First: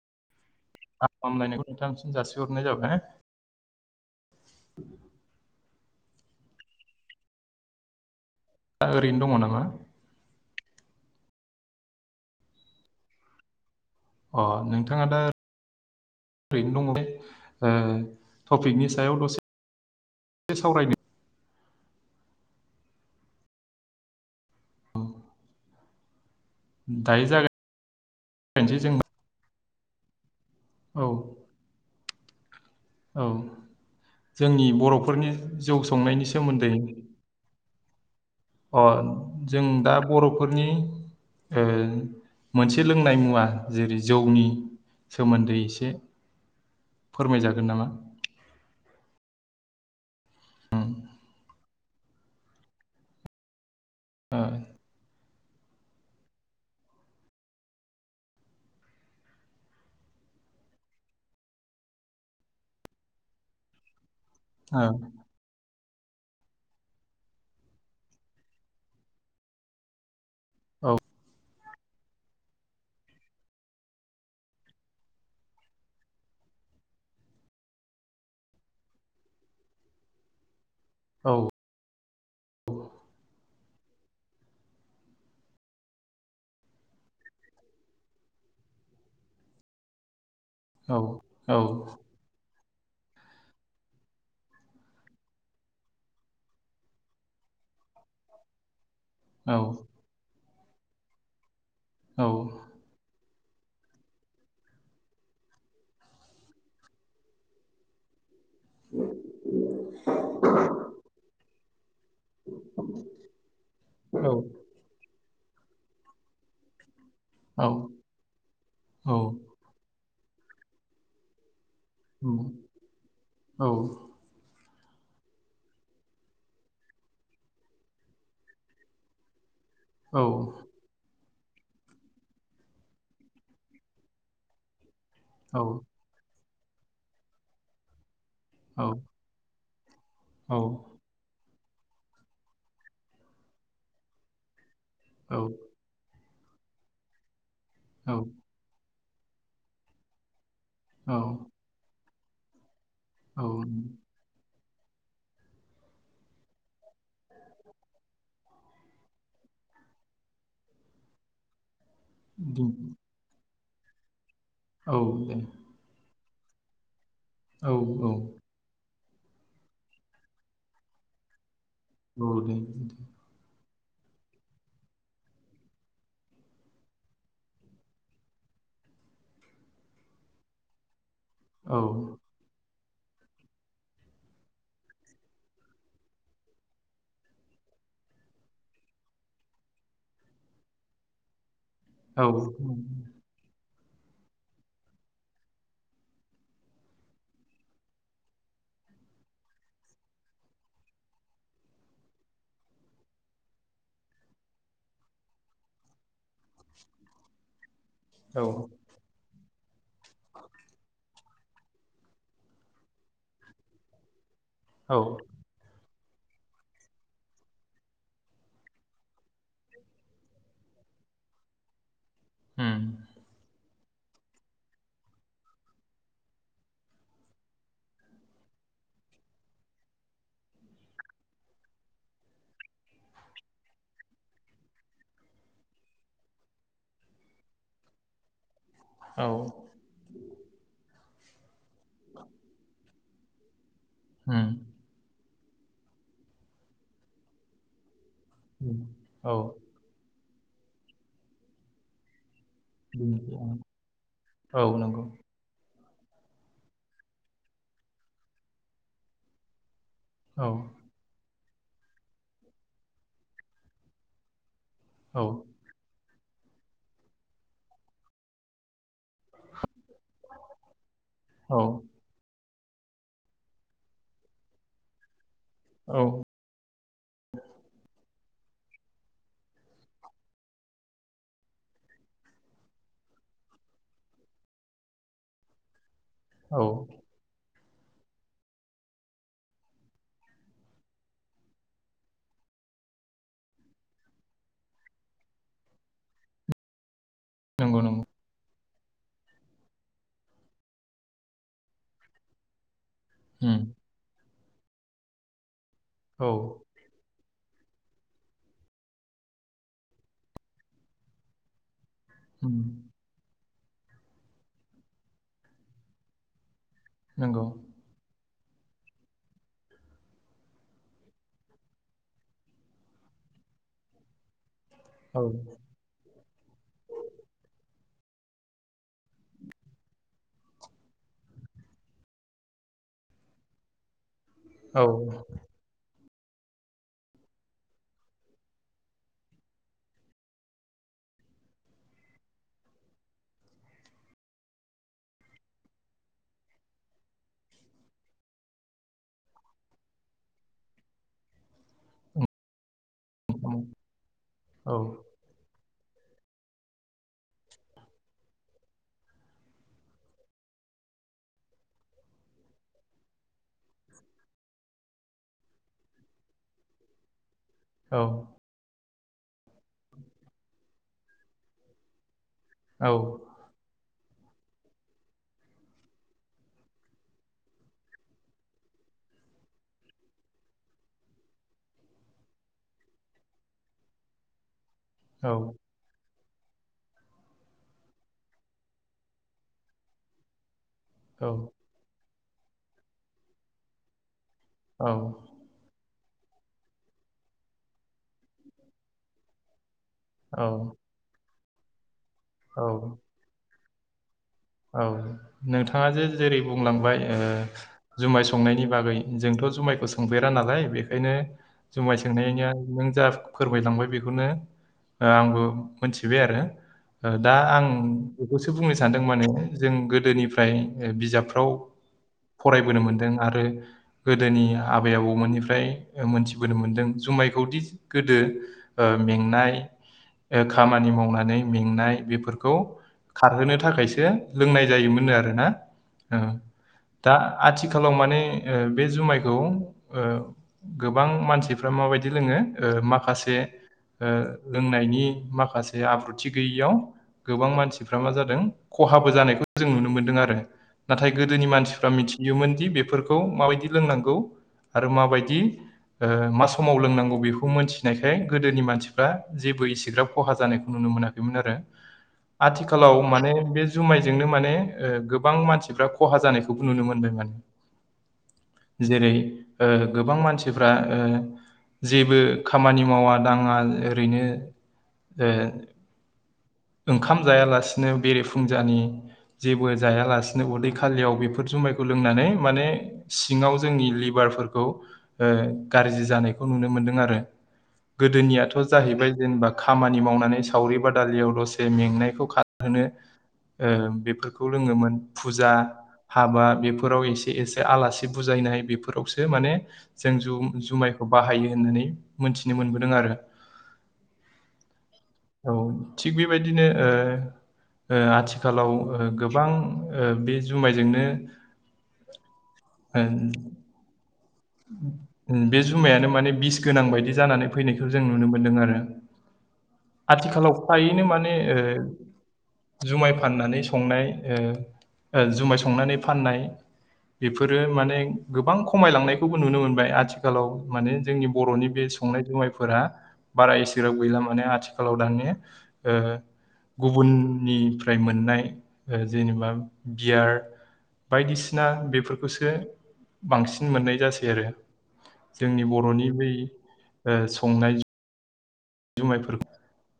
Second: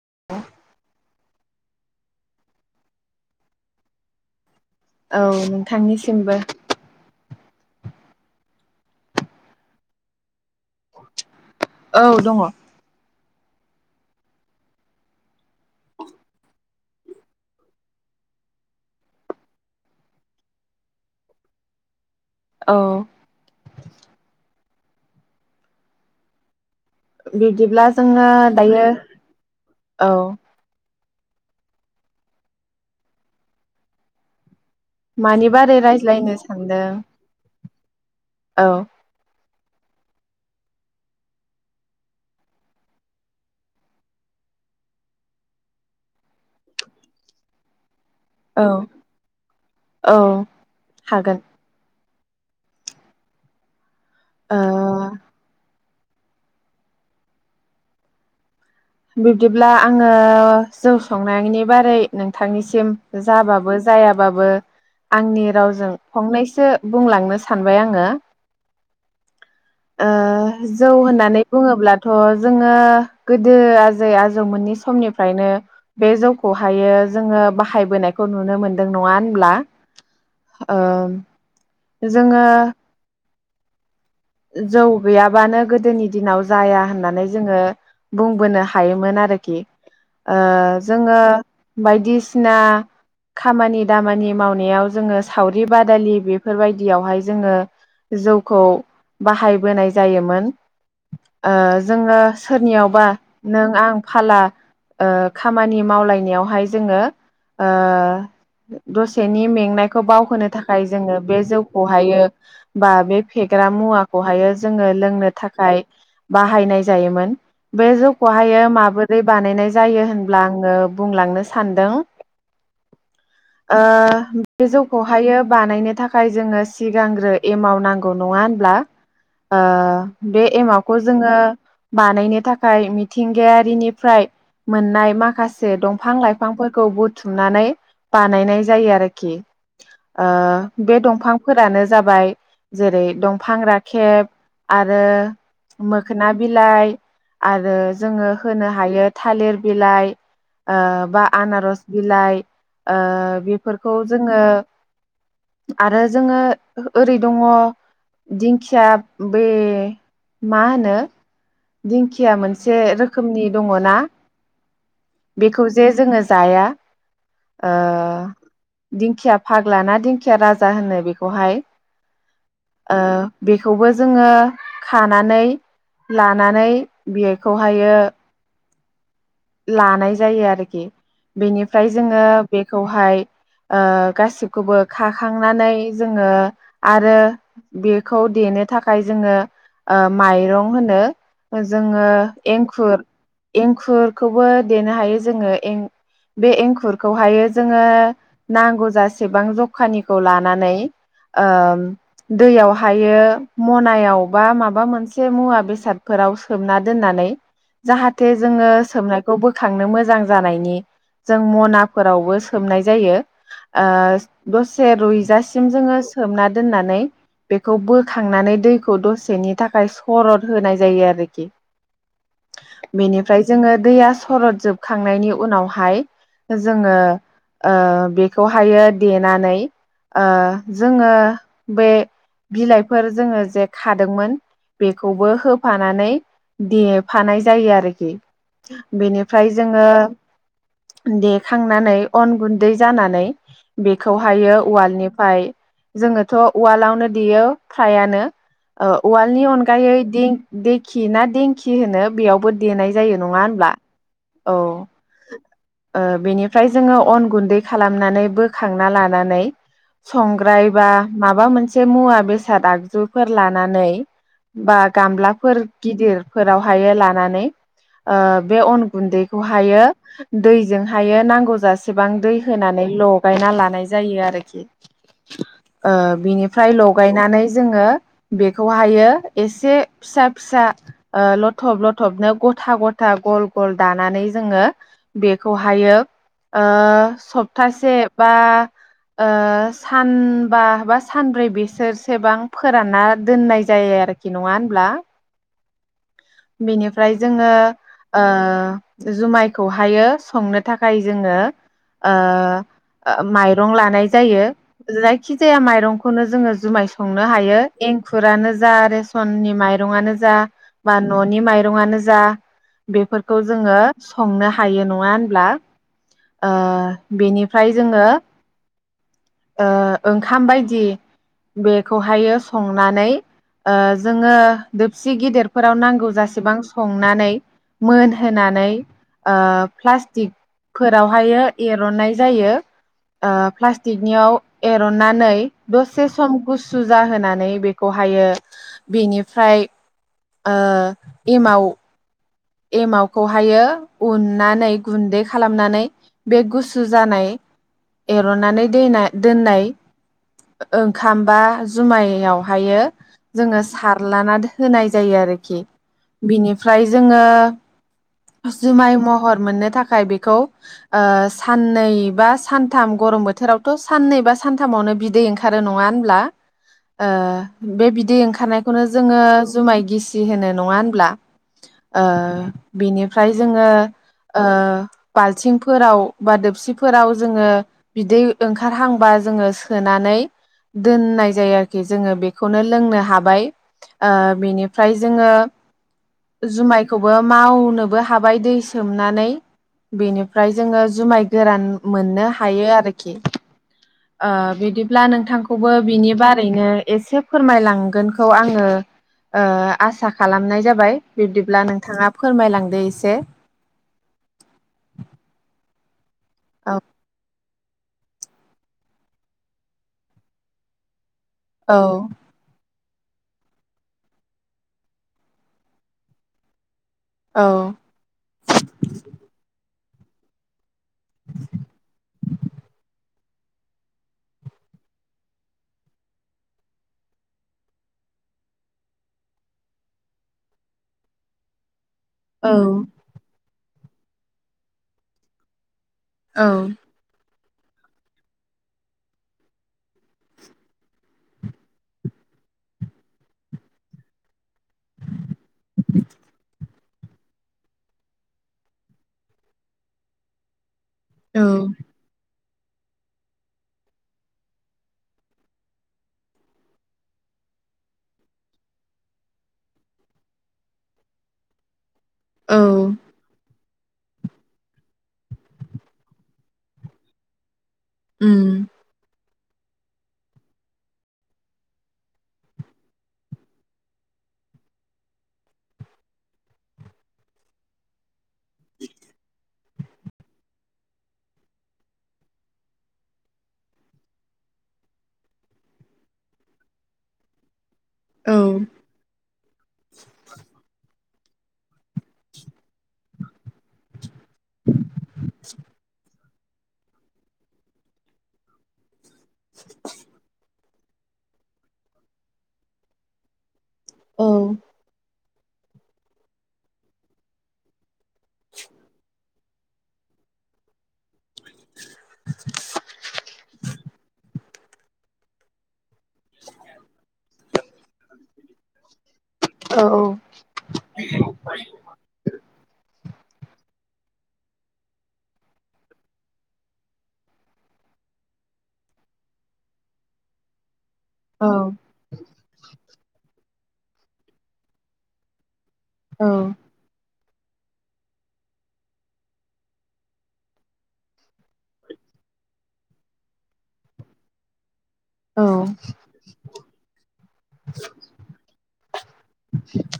[inaudible] हामलायनायखौ नोंथांसिम जासिहरनाय जाबाय औ नोंथांनि सिमबो दा ओरैनो दङ नामा औ दङ अ नोंथाङा दा ओरैनो दङ टपिकनि सायाव दसे सावरायनो औ दायो बिदिब्ला जोङो जागायनोसै दायो जों औ औ औ जोंनि बर'फोरनि मानि जौ बारै संनायनि रायज्लायनो सोमोन्दै सानदों औ अ जों दा बर'फोरनि मोनसे लोंनाय मुवा जेरै जौनि सोमोन्दै एसे फोरमायजागोन नामा औ औ हागोन ओ बिब्दिब्ला आङो जौ संनायनि बारै नोंथांनिसिम जाबाबो जायाबो आंनि रावजों फंनैसो बुंलांनो सानबाय आङो ओ जौ होननानै बुङोब्लाथ' जोङो गो गोदो आजै आजौमोननि समनिफ्रायनो बे जौखौहायो जोङो बाहायबोनायखौ नुनो मोनदों नङा होनब्ला ओ जोङो जौ गैयाबानो गोदोनि दिनाव जाया होननानै जोङो बुंबोनो हायोमोन आरोखि ओ औ जोङो औ बायदिसिना खामानि दामानि मावनायाव जोङो सावरि बादालि बेफोरबायदियावहाय जोङो जौखौ औ बाहायबोनाय जायोमोन ओ जोङो औ सोरनियावबा नों आं फाला ओ खामानि ओ मावलायनायावहाय जोङो दसेनि मेंनायखौ बावहोनो थाखाय जोङो बे जौ बहायो बा बे फेग्रा मुवाखौ बेखौ हायो जोंङो लों थाखाय बाहायनाय जायोमोन औ बे जौखौहायो औ माबोरै बानायनाय जायो होन ब्ला आङो बुंलांनो सानदों औ ओ बे जौखौहाय बानायनो थाखाय जोङो सिगांग्रो एमाव नांगौ नङा होनब्ला? औ ओ बे एमावखौ जोङो बानायनो थाखाय मिथिंगायारिनिफ्राय मोननाय औ माखासे दंफां लाइफ फांफोरखौ बुथुमनानै बानायनाय जायो आरोखि औ ओ बे दंफां। फोरानो जाबाय जेरै दंफां रां खेब आरो औ मोख खोना बिलाइ आरो औ जोङो होनो हायो थालिर बिलाइ ओ बा औ आनारस बिलाइ। ओ औ बेफोरखौ जोङो आरो जोङो ओरै दङ दि खिया बे मा होनो दिंखिया दि मोनसे रोखोमनि दङ ना औ दे बेखौ जे जोङो जाया औ औ ओ। दिंखिया फाग्ला ना दिंखिया राजा होनो बेखौहाय। औ। ओ बेखौबो जोङो खानानै लानानै बेखौहायो लानाय जायो आरोखि औ बेनिफ्राय जोङो बे खौहाय ओ गासिबखौबो खाखांनानै जोङो आरो बे खौ देनो थाखाय जोङो माइरं होनो जोङो एंखुर एंखुरखौबो देनो हायो जोङो एं बे एंखुरखौहायो जोङो नांगौ जासेबां जखानिखौ लानानै ओ दैयाव हायो मनायाव बा माबा मोनसे मुवा बेसादफोराव सोमना दोननानै जाहाथे औ जोङो सोमनाय खौ बोखांनो मो जां जानायनि जों मनाफोरावबो सोमनाय जायो ओ दसे रुैजासिम जोङो सोमना दोननानै बेखौ बोखांनानै दैखौ दसेनि थाखाय सरद होनाय जायो आरोखि बेनिफ्राय जोङो दैया सरद जोबखांनायनि उनावहाय जोङो ओ बेखौहायो देनानै ओ जोङो बे बिलाइफोर जोङो जे खादोंमोन बेखौबो होफानानै देफानाय जायो आरोखि। औ उम औ बेनिफ्राय जोङो दे खांनानै अन गुन्दै जानानै [inaudible] उम बेखौहायो उवालनिफ्राय जोङोथ' उवालावनो देयो फ्रायानो उम ओ औ उवालनि अनगायै दिं देखि ना देंखि होनो बेयावबो देनाय जायो दिंखिया नङा होनब्ला औ ओ बेनिफ्राय जोङो अन गुन्दै खालामनानै बोखांना लानानै औ संग्रायबा मा बा मोनसे मुवा बेसाद आगजुफोर लानानै बा औ गामलाफोर गिदिर फोरावहायो लानानै ओ बे अन गुन्दैखौहायो दैजों थायो नांगौ औ जसेबां दै होनानै लगायना लानाय जायो आरोखि। ओ औ बिनि फ्राय लगायनानै जोङो बेखौहायो एसे फिसा फिसा लथब लथबनो गथा गथा गल गल दानानै जोङो बेखौहायो ओ औ सब प्तासे बा सानबा बा सानब्रै बेसोरसेबां फोरानना दोननाय जायो आरोखि नङा होनब्ला बेनि फ्राय जोङो नंगौ नंगौ ओ जुमायखौहायो संनो थाखाय जोङो उम माइरं लानाय जायो जाइखि जाया माइरं खौनो औ जोङो जुमाय सं संनो हायो एंखुरानो जा रेसननि माइरंनो जा बा ननि माइरंआनो जा जा उम बेफोर खौ जोङो संनो हायो नङा होनब्ला ओ नंगौ बेनिफ्राय जोङो ओ ओंखाम बायदि बेखौहायो संनानै जोङो दोबसि औ गिदिरफोराव नांगौ जेसेबां संनानै मोनहोनानै ओ प्लास्टिकफोरावहाय एरननाय जायो प्लास्टिकनियाव औ एरननानै दसे सम गुसु जाहोनानै बेखौहायो बेनिफ्राय एमाव एमावखौहायो उननानै गुन्दै खालामनानै बे गुसु जानाय एरनानै दै दोननाय ओंखाम बा जुमायावहायो ओंखाम जोङो सारलाना औ होनाय जायो आरोखि बिनिफ्राय जों जोङो जुमाय महर मोननो थाखाय बेखौ ओ साननै बा सानथाम गरम बोथोरावथ साननै बा सानथामावनो बिदै ओंखारो नङा होनब्ला बे औ बिदै ओंखारनायखौनो जोङो जुमाय गिसि होनो नङा होनब्ला ओ औ बिनिफ्राय जोङो ओ बालथिंफोराव बा दोबसिफोराव जोङो बिदै ओंखारहांबा जोङो सोनानै दोननाय जायो आरोखि जोङो बेखौनो लोंनो हाबाय ओ बेनि ओमफ्राय जोङो औ जुमाइ खौबो मावनोबो हाबाय दै सोमनानै बेनिफ्राय जोङो जुमाय गोरान मोनो हायो आरोखि ओ बिदिब्ला औ नोंथांखौबो बिनि बारैनो एसे फोरमायलांगोनखौ आंङो ओ आसा खालामनाय जाबाय बिब्दि अब्ला नों [unintelligible] औ फोरमायलांदो एसे। औ नोंथांङा जे जेरै बुंलांबाय ओ जुमाय संनायनि बागै जोंथ' जुमायखौ सोंफेरा नालाय बेखायनो औ जुमाय सोंनायया नों जा फोरमायलांबाय बेखौनो आंबो मोनथिबाय आरो। ओ दा आं बेखौसो बुंनो सानदों माने जों गोदोनिफ्राय ओ बिजाबफ्राव फरायबोनो मोनदों आर रो गोदोनि आबै आबौमोननिफ्राय मोनथिबोनो मोनदों जुमायखौदि गोदो ओ मेंनाय ओ खामानि मावनानै मेंनाय औ बेफोरखौ खारहोनो था थाखायसो लोंनाय जायोमोननो आरो ना? ओ औ दा आथिखालाव माने ओ बे जुमायखौ ओ गोबां मानसिफ्रा माबायदि लोङो ओ माखासे ओ लोंनायनि माखासे आब्रुथि गैयियाव गोबां मानसिफ्रा मा जादों खहा खहाबो जानायखौ जों नुनो मोन्दों आरो। नाथाय गोदोनि मानसिफ्रा मिथियोमोन। दि बेफोरखौ माबायदि लोंनांगौ आरो माबायदि ओ मा समाव लोंनांगौ बेखौ मोनथिनायखाय गोदोनि मानसिफ्रा जेबो इसेग्राब खहा जानायखौ नुनो मोनाखैमोन आरो। औ आथिखालाव माने बे जुमायजोंनो माने ओ गोबां मानसिफ्रा खहा जानायखौबो नुनो मोनदों मोन। उम जेरै ओ गोबां मानसिफ्रा ओ जेबो खामानि मावा दाङा ओरैनो ओ ओंखाम जायालासिनो बेरेफु फुंजानि जेबो जाया लासेनो उदै खालियाव बेफोर जुमायखौ लोंनानै माने सिङाव जोंनि लिभारफोरखौ ओ गाज्रि जानायखौ नुनो मोनदों आरो। औ गोदोनियाथ' जाहैबाय जेनेबा खामानि मावनानै सावरि बाद दालियाव दसे में मेंनायखौ खारहोनो ओ बेफोरखौ लोङोमोन फुजा हाबा बेफोराव एसे एसे आलासि बुजायनाय बेफोर बेफोराव माने जों जु जुमाय बाहायो होननानै मोनथिनो मोनबोदों आरो। औ औ थिग बेबायदिनो ओ ओ आथिखालाव ओ गो बां ओ बे जुमायजोंनो ओ बे जुमायानो माने बिस गोनां बायदि जानानै फैनायखौ जों नुनो मोनदों आरो औ आथिखालाव फ्रायैनो माने ओ जुमाय फाननानै संनाय ओ ओ जुमाय संनानै फाननाय बिफोरो माने गोबां खमायलांनाय खौबो नुनो मोनबाय। आथिखालाव माने जोंनि औ बर'नि बे संनाय जुमायफोरा बारा इसेग्राब गैला माने आथिखालाव दानिया ओ गुबुन निफ्राय मोननाय जेनेबा बियार बायदिसिना बेफोरखौसो बांसिन मोननाय जा सै आरो। औ जोंनि बर'नि बै ओ संनाय जुमायफोर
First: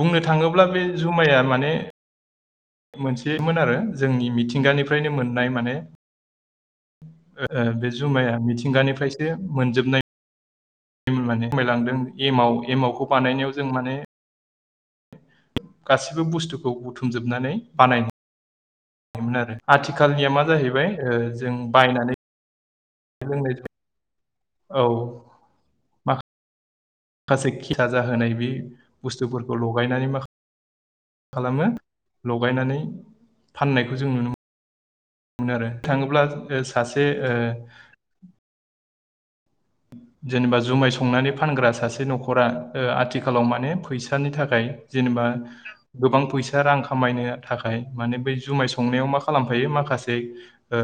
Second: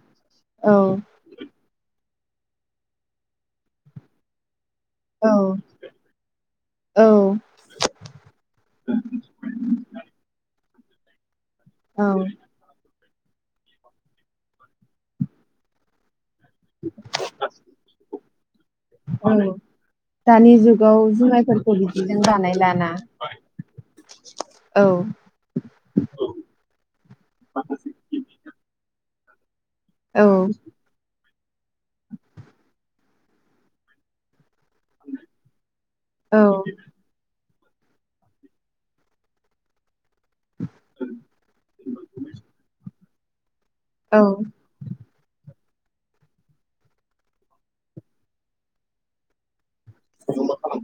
बुंनो थाङोब्ला बे जुमाया माने मोनसेमोन आरो जोंनि मिथिंगानि फ्रायनो मोननाय माने ओ बे जुमाया मिथिंगानिफ्रायसो मोनजोबनाय मोन माने। फोरमायलांदों औ एमाव एमावखौ बानायनायाव जों माने गासि बो बुस्थुखौ बुथुमजोबनानै बानाय औ दानि जाहैबाय जुगाव जुमायफोरखौ बिदिजों बानायला। ना जोंनि औ माखा खासे खिरा जाहोनाय बे बुस्थुफोर खौ लगायनानै मा औ खालामो लगायनानै फाननायखौ जों नुनो मोनो आरो थाङोब्ला औ ओ सासे ओ जेनेबा जुमाय संनानै फानग्रा सासे न'खरा ओ आथिखालाव माने फैसानि थाखाय जेनेबा गोबां फैसा रां खामायनो थाखाय माने बै जुमाय संनायाव मा खालामफायो मा खासे ओ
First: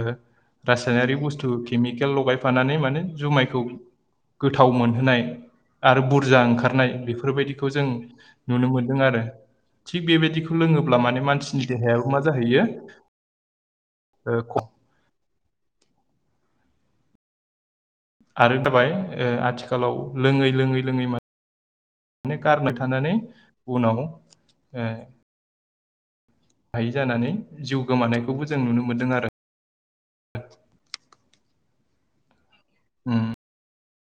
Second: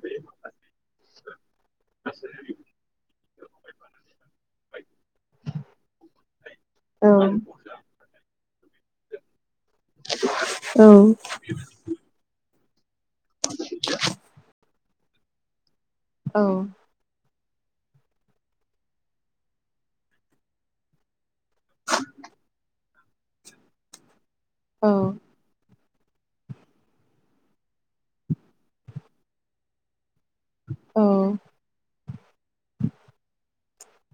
रासायनारिक बुस्थु केमिकेल लगायफानानै माने जुमायखौ गोथाव मोनहोनाय आरो बुरजा ओंखारनाय बेफोरबायदिखौ जों नुनो मोनदों आरो। थिग बेबायदिखौ औ लोङोब्ला माने मानसिनि देहायाबो मा जाहैयो [inaudible] [unintelligible] औ। आरो जाबाय आथिखालाव लोङै लोङै लोङै नो। माने गारनो थानानै उनाव। ओ। औ हायि जानानै जिउ गोमानायखौबो जों नुनो मोन्दों आरो। औ। उम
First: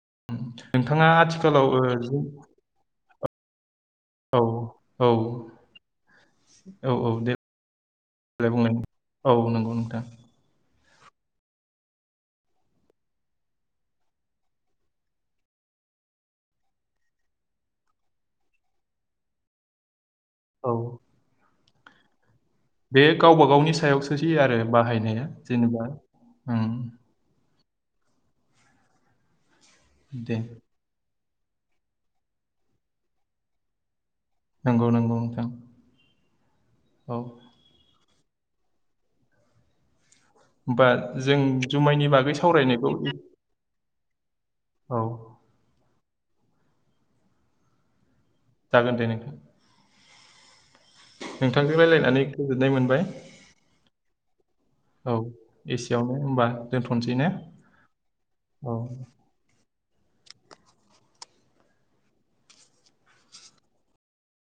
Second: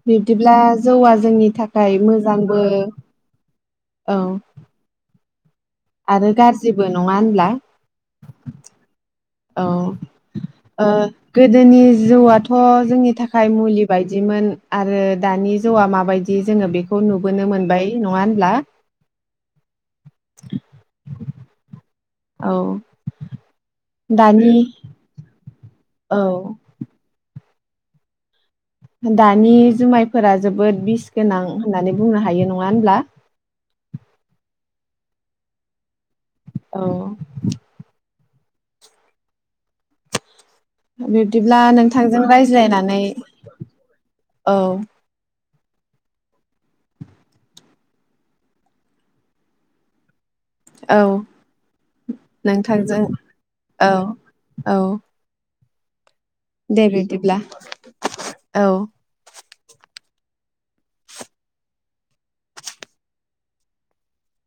बिब्दिब्ला नोंथाङा जौआ जोंनि आथिखालाव ओ थाखाय जि- मोजांबो। औ औ। आरो गाज्रिबो औ नङा औ होनब्ला। देलाय बुंलाय औ नंगौ नोंथां। गोदोनि जौआथ' जोंनि थाखाय मुलि बायदिमोन आरो दानि जौआ माबायदि जोङो बेखौ नुबोनो मोनबाय नङा होनब्ला। औ औ बे गावबा गावनि सायावसोसैयो दानि आरो बाहायनाया। जेनेबा औ उम। दानि। जुमायफोरा दे जोबोद बिस गोनां होननानै बुंनो हायो नङा होनब्ला। नंगौ नंगौ नोंथां। औ। होमबा जों बिब्दिब्ला जुमायनि नोंथांजों बागै सावरायनायखौ। रायज्लायनानै औ। जागोन दे नोंखौ। औ रायलायनानै गोजोननाय नोंथांजों मोनबाय औ औ। एसियावनो। होनबा दे दोनथ'नोसै ने बिदिब्ला औ।